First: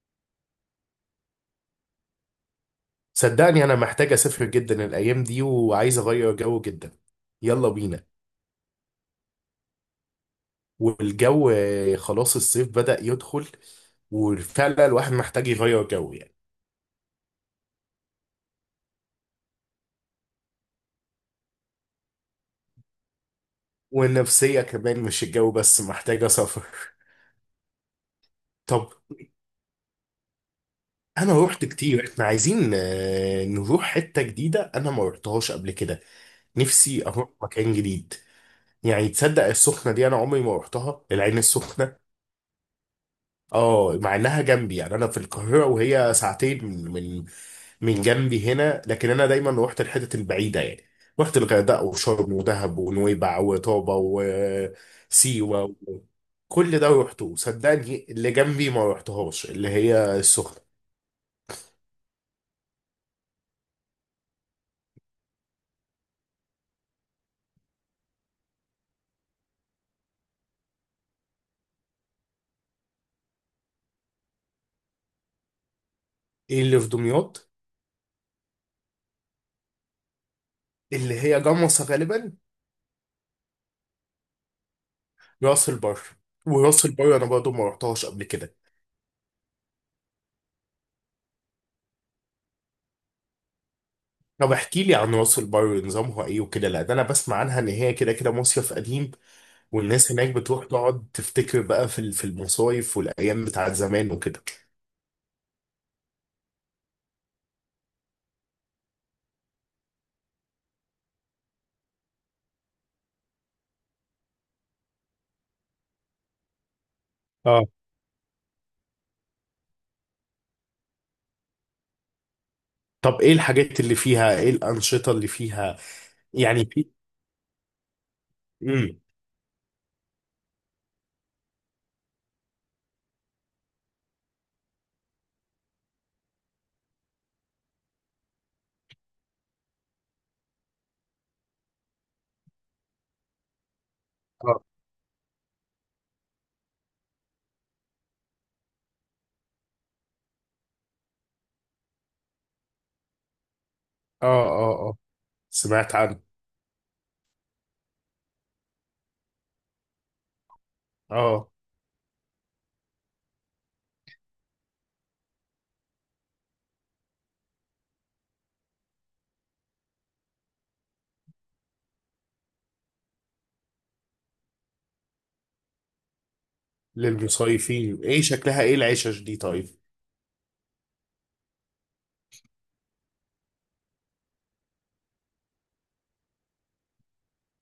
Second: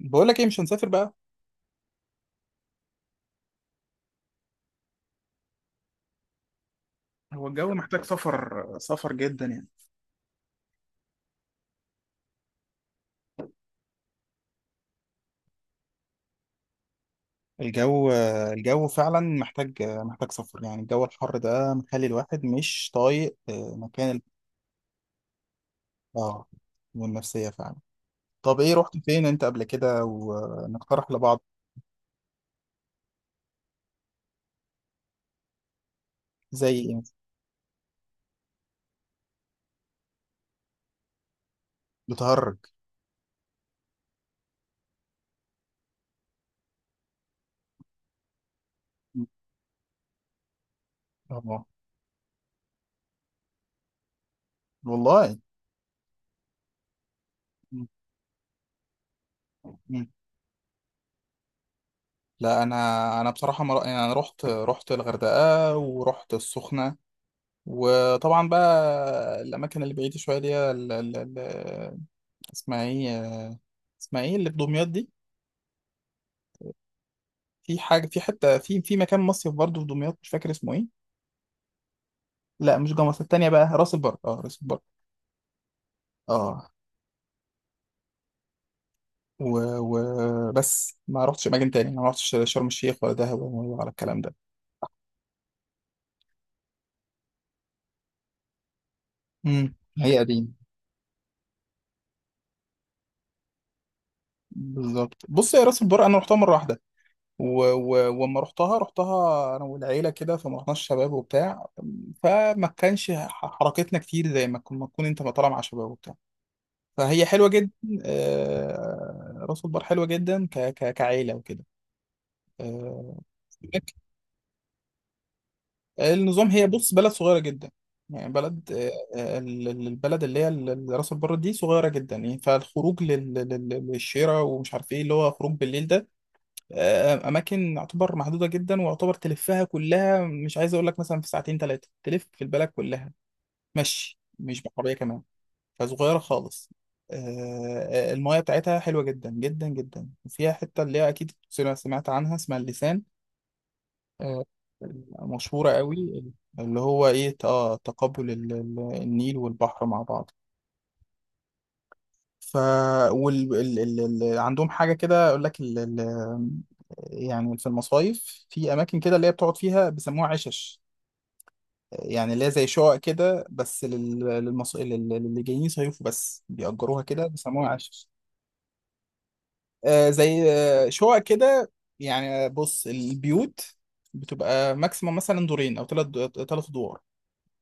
بقول لك ايه، مش هنسافر بقى. صدقني انا محتاج اسافر جدا الايام دي وعايز اغير جو جدا. هو يلا الجو محتاج بينا. سفر سفر جدا يعني؟ والجو خلاص الصيف بدأ يدخل، وفعلا الواحد محتاج يغير جو يعني. الجو الجو فعلا محتاج سفر. يعني الجو الحر ده مخلي الواحد مش طايق، مكان ال-. والنفسية كمان مش الجو بس محتاجة اه، سفر والنفسية فعلا. طب ايه، طب رحت فين انت قبل كده ونقترح لبعض؟ انا رحت كتير، احنا عايزين نروح حتة جديدة، انا ما رحتهاش قبل كده. زي ايه؟ نفسي اروح مكان جديد. يعني تصدق السخنة دي، انا عمري ما رحتها العين السخنة. بتهرج؟ اه، مع انها جنبي يعني، انا في القاهره وهي ساعتين من من جنبي هنا، لكن م. انا دايما روحت الحتت البعيده يعني. رحت اه، الغردقه وشرم ودهب ونويبع وطابه والله. وسيوه كل ده روحته. م. صدقني اللي جنبي ما روحتهاش اللي م. هي السخنه. لا، انا بصراحه يعني انا رحت الغردقه ورحت السخنه. وطبعا بقى الاماكن اللي بعيده شويه دي اسمها ايه، اسمها ايه اللي في دمياط دي؟ إيه اللي في دمياط؟ في حاجه، في حته، في مكان مصيف برضه في دمياط، مش فاكر اسمه ايه. اللي هي جمصه غالبا. لا مش جمصة، التانية بقى راس البر، راس البر. راس البر. اه، وراس البر انا برضه ما روحتهاش قبل كده. بس ما رحتش اماكن تاني، ما رحتش شرم الشيخ ولا دهب ولا على الكلام ده. طب احكي لي عن راس البر، نظامها ايه وكده؟ لا، ده انا بسمع عنها ان هي كده كده مصيف قديم، والناس هي هناك قديم. بتروح تقعد تفتكر بقى في المصايف والايام بتاعت زمان وكده. بالظبط. بص يا راس البر، انا رحتها مره واحده. وما رحتها انا والعيله كده، فما رحناش شباب وبتاع. فما كانش حركتنا كتير، زي ما ما تكون انت طالع مع شباب وبتاع. فهي حلوه اه. جدا. راس البر حلوه جدا ك ك كعيله وكده. آه، طب ايه الحاجات هناك اللي فيها، ايه الانشطه اللي فيها؟ النظام. يعني هي في. بص، بلد صغيره جدا. يعني بلد. امم. البلد اللي هي راس البر دي صغيره جدا، يعني فالخروج للشارع ومش عارف ايه اللي هو خروج بالليل ده. اماكن يعتبر محدوده جدا، ويعتبر تلفها كلها، مش عايز اقول لك مثلا في ساعتين ثلاثه تلف في البلد كلها. مشي، مش اه بعربيه كمان. فصغيرة خالص. المايه بتاعتها حلوة جدا جدا جدا، وفيها حتة اللي هي أكيد سمعت عنها، اسمها اللسان. اه آه، اه اه. مشهورة سمعت قوي. عنه. اللي هو إيه، تقابل النيل والبحر مع بعض. اه. ف. وال... ال... ال... ال... عندهم حاجة كده أقول لك يعني في المصايف في أماكن كده اللي هي بتقعد فيها، بيسموها عشش. يعني اللي هي زي شقق كده، بس للي جايين يصيفوا بس، بيأجروها كده بيسموها للمصيفين عشش. ايه شكلها، ايه العشش دي طيب؟ زي شقق كده. يعني بص البيوت بتبقى ماكسيموم مثلا دورين او ثلاث، ثلاث ادوار،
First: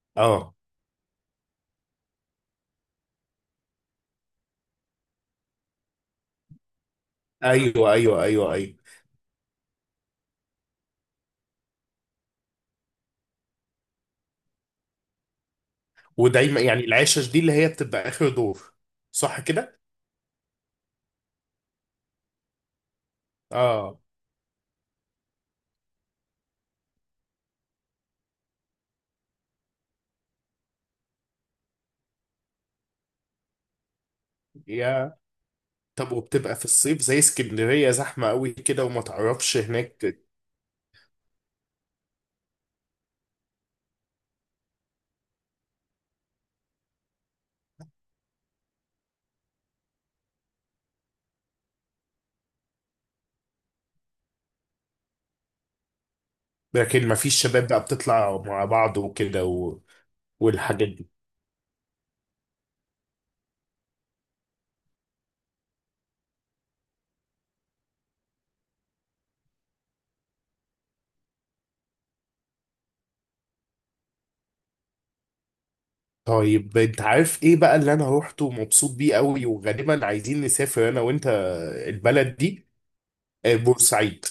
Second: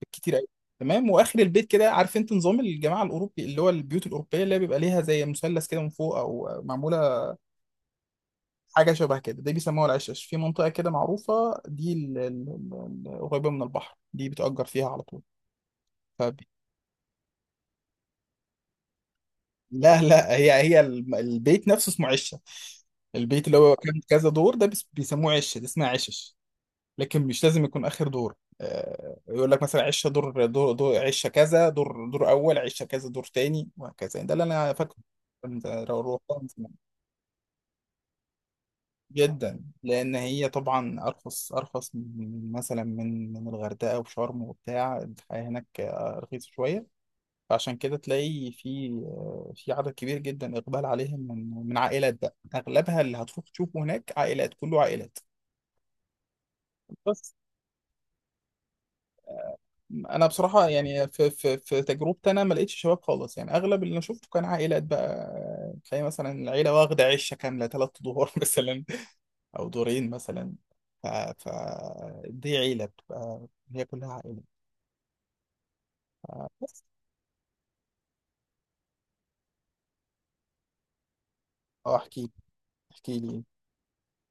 بالكتير قوي. اه، تمام، واخر البيت كده، عارف انت نظام الجماعه الاوروبي، اللي هو البيوت الاوروبيه اللي بيبقى ليها زي مثلث كده من فوق، او معموله ايوه ايوه ايوه ايوه. حاجه شبه كده، دي بيسموها العشش. في منطقه كده معروفه دي، قريبه من البحر، دي بتأجر فيها على طول. فب... ودايما يعني العشش دي اللي هي بتبقى اخر دور، صح كده؟ لا لا، هي هي البيت نفسه اسمه عشه. البيت اللي هو اه. كان كذا دور ده بيسموه عشه، دي اسمها عشش. لكن مش لازم يكون اخر دور. يقول لك مثلا عشه دور دور، دور عشه كذا، دور دور اول، عشه كذا دور تاني، وهكذا، ده اللي انا فاكره. يا. كنت طب روحتها من وبتبقى في زمان. الصيف زي اسكندريه زحمه قوي كده وما تعرفش جدا لان هناك؟ هي طبعا ارخص ارخص من مثلا من الغردقه وشرم وبتاع. الحياه هناك رخيصه شويه. فعشان كده تلاقي في عدد كبير جدا، اقبال عليهم من عائلات بقى اغلبها، اللي هتروح تشوفه هناك عائلات، كله عائلات. لكن ما بس فيش شباب بقى بتطلع مع بعض وكده انا بصراحه والحاجات يعني دي؟ في تجربتي، انا ما لقيتش شباب خالص، يعني اغلب اللي انا شفته كان عائلات بقى. تلاقي مثلا العيله واخده عشه كامله ثلاث دور مثلا، او دورين مثلا. ف. ف. دي عيله بتبقى هي كلها عائله. طيب بس. انت عارف ايه بقى اللي انا روحته ومبسوط بيه قوي وغالبا عايزين نسافر انا وانت؟ اه، احكي. البلد دي احكي لي. بورسعيد.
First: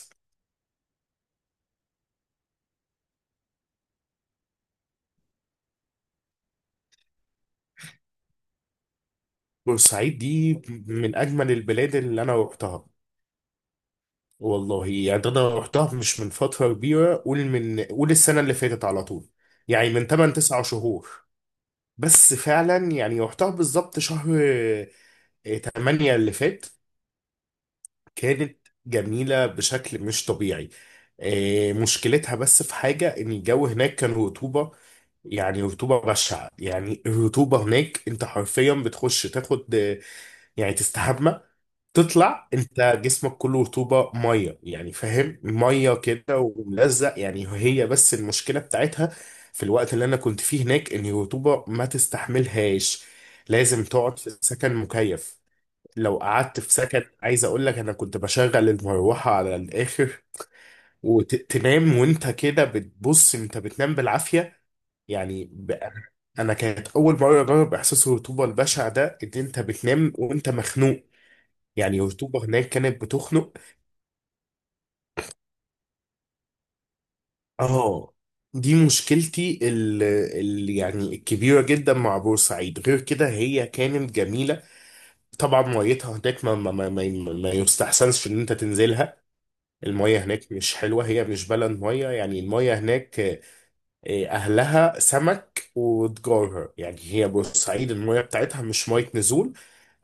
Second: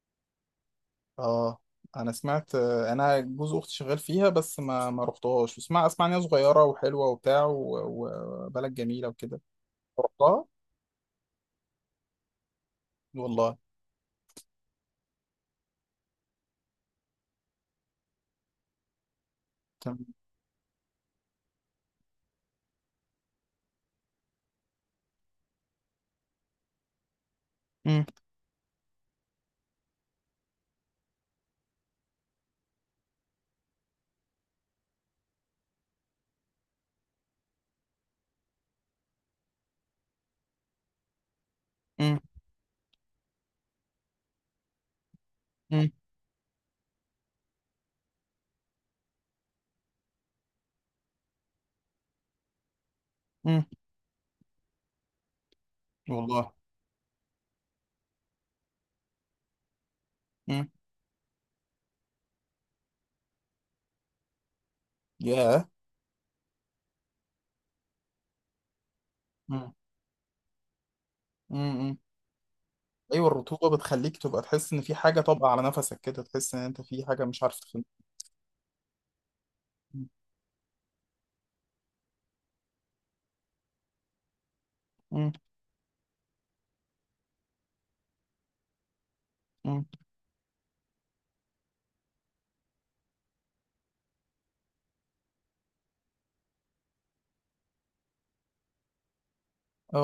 اه، انا سمعت، انا جوز اختي شغال فيها، بس ما رحتهاش. اسمع اسمع ان هي صغيره وحلوه وبتاع، وبلد جميله وكده. بورسعيد رحتها. دي من اجمل البلاد اللي انا روحتها. والله. والله يعني انا روحتها مش من فترة كبيرة، قول السنة اللي فاتت، على طول يعني، من تمام. 8 9 شهور. بس فعلا يعني روحتها بالظبط شهر 8 اللي فات. مم. كانت جميلة بشكل مش طبيعي. مشكلتها بس في حاجة، إن الجو هناك كان رطوبة. يعني رطوبة بشعة. يعني الرطوبة هناك أنت حرفيا بتخش تاخد، يعني تستحمى، مم. تطلع أنت جسمك كله رطوبة مية، يعني فاهم، مم. مية كده وملزق. يعني هي بس المشكلة بتاعتها في الوقت اللي أنا كنت فيه هناك، إن الرطوبة ما تستحملهاش. مم. لازم تقعد في سكن مكيف. لو والله. قعدت في سكن، عايز اقول لك انا كنت بشغل المروحه على الاخر، وتنام وانت كده بتبص، انت بتنام بالعافيه يعني ياه. انا كانت اول مره اجرب احساس الرطوبه البشع ده، ان انت مم. بتنام وانت مخنوق. مم. مم. يعني الرطوبه هناك كانت ايوه، بتخنق. الرطوبه بتخليك تبقى تحس ان في حاجه طابقه على نفسك كده، تحس ان انت في حاجه مش عارف تخليك. اه. دي مشكلتي يعني الكبيره جدا مع بورسعيد. غير كده هي كانت جميله. مم. طبعا ميتها هناك ما يستحسنش ان انت تنزلها. مم. المية هناك مش حلوة، هي بالنسبة لها المية، يعني المية هناك أهلها سمك وتجارها. يعني هي بورسعيد المية بتاعتها مش مية نزول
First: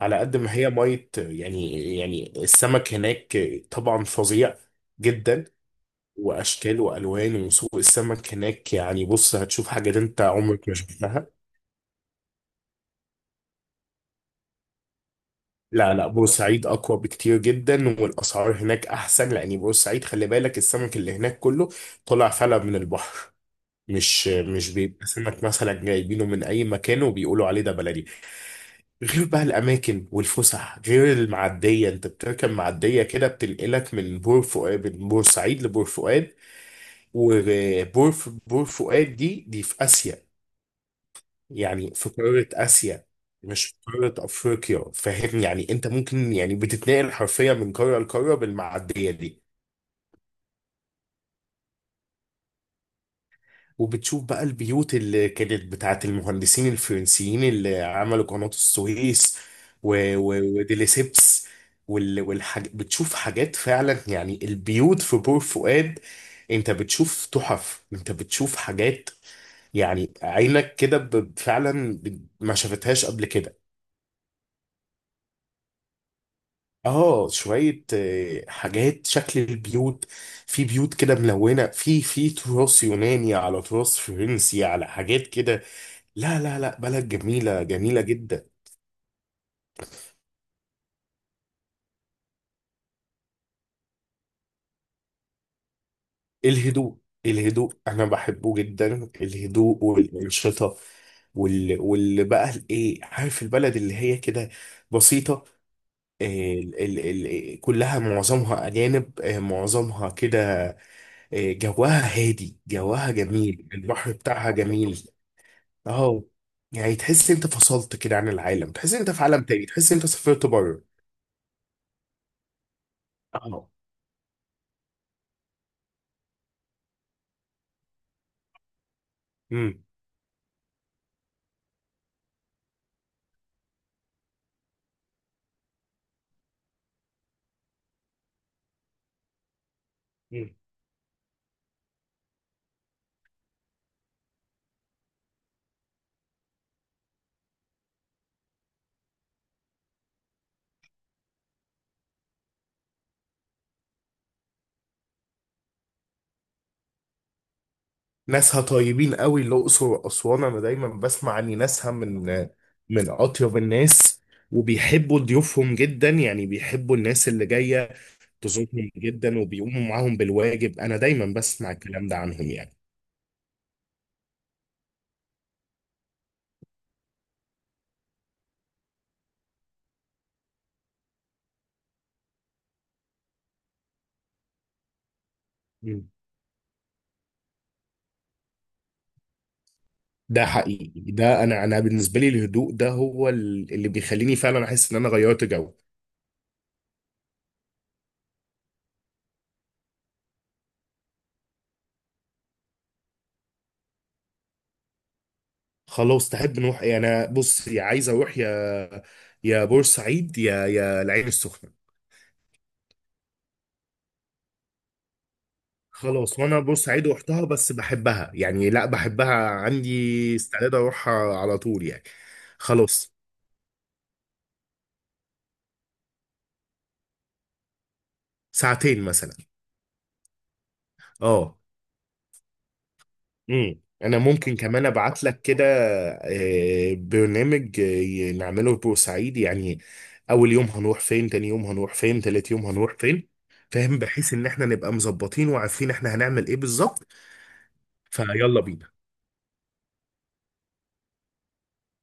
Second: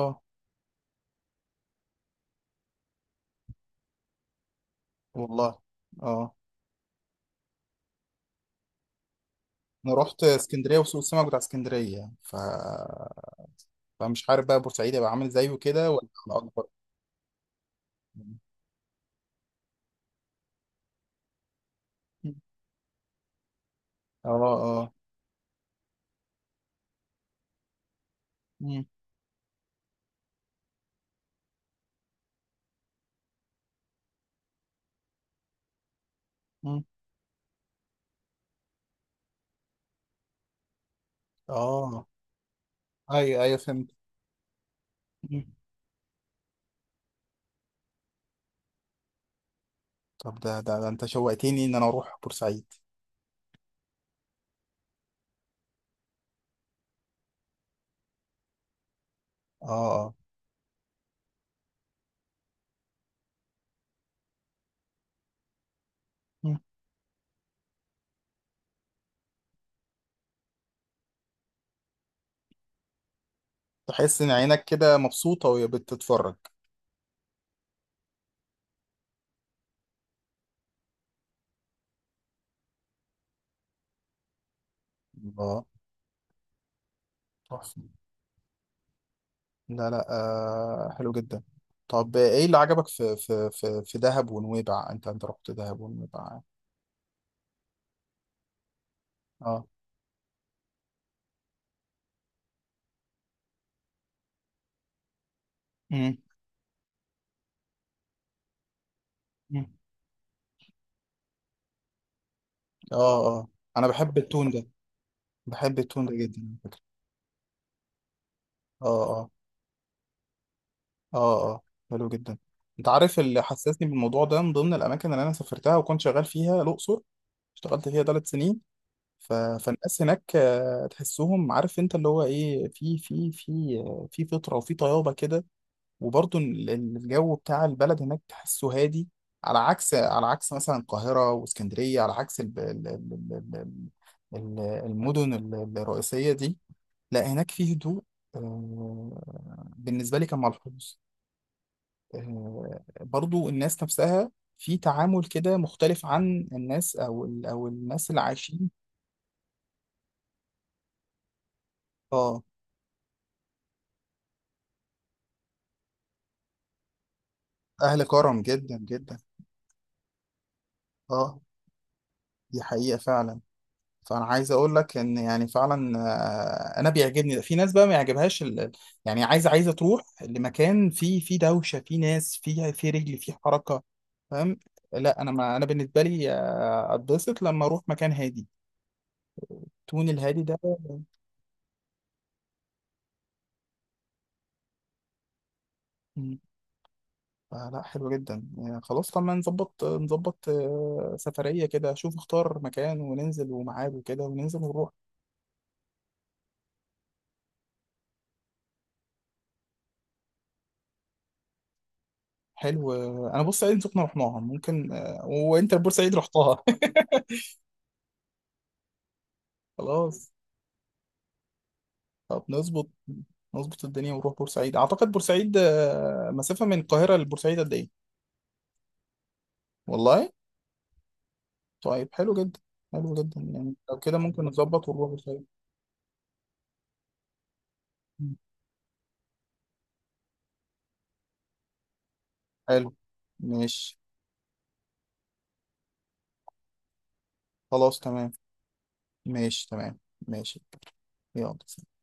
على قد ما هي مية. يعني السمك هناك طبعا فظيع جدا. والله. اه. وأشكال وألوان، وسوق السمك هناك يعني بص هتشوف انا حاجة أنت رحت عمرك ما اسكندريه وسوق السمك شفتها. بتاع اسكندريه يعني، فمش عارف بقى بورسعيد هيبقى عامل زيه كده لا لا، ولا على اكبر. بورسعيد أقوى بكتير جدا، مم. والأسعار هناك أحسن، لأن بورسعيد خلي بالك السمك اللي هناك كله طلع فلا من البحر. مش اه، مش اه. بيبقى سمك مثلا جايبينه من اي مكان وبيقولوا عليه ده بلدي. مم. غير بقى الاماكن والفسح، غير المعديه. انت بتركب معديه كده بتنقلك من بور فؤاد، من بورسعيد لبور فؤاد. مم. بور فؤاد دي في اسيا، يعني اه. في قاره اسيا، ايوه، ايوه، مش في فهمت. قاره افريقيا. فاهم؟ مم. يعني انت ممكن يعني بتتنقل حرفيا من قاره لقاره بالمعديه دي. طب ده انت شوقتني ان انا اروح بورسعيد. وبتشوف بقى البيوت اللي كانت بتاعت المهندسين الفرنسيين اللي عملوا قناة السويس اه، اه. وديليسيبس بتشوف حاجات فعلا. يعني البيوت في بور فؤاد، مم. انت بتشوف تحف، انت بتشوف حاجات. يعني عينك كده فعلا ما شافتهاش قبل كده. تحس ان عينك كده مبسوطه وهي بتتفرج. اه، شوية حاجات، شكل البيوت. في بيوت كده ملونة، في تراث يوناني على تراث فرنسي على حاجات كده. الله. لا لا لا، بلد جميلة تحفه. جميلة جدا. لا، لا، حلو جدا. طب ايه اللي عجبك في في في في دهب ونويبع، انت رحت دهب ونويبع يعني. الهدوء. الهدوء أنا بحبه جدا، اه. الهدوء والأنشطة، واللي بقى الإيه، عارف البلد اللي هي كده بسيطة. امم. ال... ال... كلها معظمها أجانب، أمم. معظمها كده. جواها هادي، جواها اه، اه. جميل، انا البحر بحب التون بتاعها ده، جميل. بحب التون ده أهو. جدا على فكره. يعني تحس أنت فصلت كده عن العالم، اه، تحس أنت في اه. عالم تاني، تحس أنت سافرت بره. اه، اه. حلو جدا. انت عارف اللي حسسني بالموضوع ده، من ضمن الاماكن اللي انا سافرتها وكنت شغال فيها الاقصر، اشتغلت فيها 3 سنين. فالناس هناك تحسهم، عارف انت اللي هو ايه، في في في في فطره وفي طيابه كده. وبرضه الجو بتاع البلد هناك تحسه هادي، على عكس أهو. مثلا القاهرة واسكندرية، على عكس المدن الرئيسية دي. لا هناك فيه هدوء. بالنسبة لي كان ملحوظ. برضو الناس نفسها في تعامل كده مختلف عن الناس، أو الناس اللي ناسها عايشين. طيبين قوي، الأقصر وأسوان أنا دايما بسمع عن ناسها من اه. أطيب الناس، وبيحبوا ضيوفهم جدا، يعني بيحبوا الناس اللي جاية أهل كرم جدا تزورهم جدا. جدا، وبيقوموا معاهم بالواجب. أنا دايما اه. بسمع الكلام ده عنهم دي يعني. حقيقة فعلا. فانا عايز اقول لك ان، يعني فعلا انا بيعجبني في ناس بقى ما يعجبهاش يعني عايزه تروح لمكان فيه دوشه، فيه ناس، فيه رجل، فيه حركه. فاهم؟ لا انا، ما انا بالنسبه مم. لي اتبسط لما اروح مكان هادي، تون الهادي ده ده. حقيقي، ده أنا بالنسبة لي الهدوء ده هو اللي بيخليني فعلا أحس إن أنا غيرت جو. مم. فلا حلو جدا يعني. خلاص طب ما نظبط سفريه كده، شوف اختار مكان وننزل، وميعاد وكده، وننزل ونروح. خلاص، تحب نروح إيه؟ أنا بص، يا عايز أروح يا يا بورسعيد يا العين السخنة. حلو. انا بورسعيد سخنه رحناها، ممكن وانت بورسعيد خلاص، وانا رحتها بورسعيد رحتها بس بحبها، يعني لا بحبها، خلاص. عندي استعداد اروحها على طول يعني. طب خلاص. نظبط الدنيا ونروح بورسعيد. اعتقد بورسعيد مسافة من القاهرة لبورسعيد قد ايه؟ ساعتين مثلا. والله. اه. طيب حلو جدا. حلو جدا يعني. لو كده انا ممكن ممكن كمان نظبط ونروح ابعت لك بورسعيد. كده برنامج مم. نعمله في بورسعيد يعني، اول يوم هنروح فين، تاني يوم هنروح فين، تالت يوم حلو. هنروح فين، ماشي. فاهم، بحيث ان احنا نبقى مظبطين وعارفين احنا هنعمل ايه بالظبط. خلاص تمام. فيلا بينا. ماشي تمام. ماشي. يلا.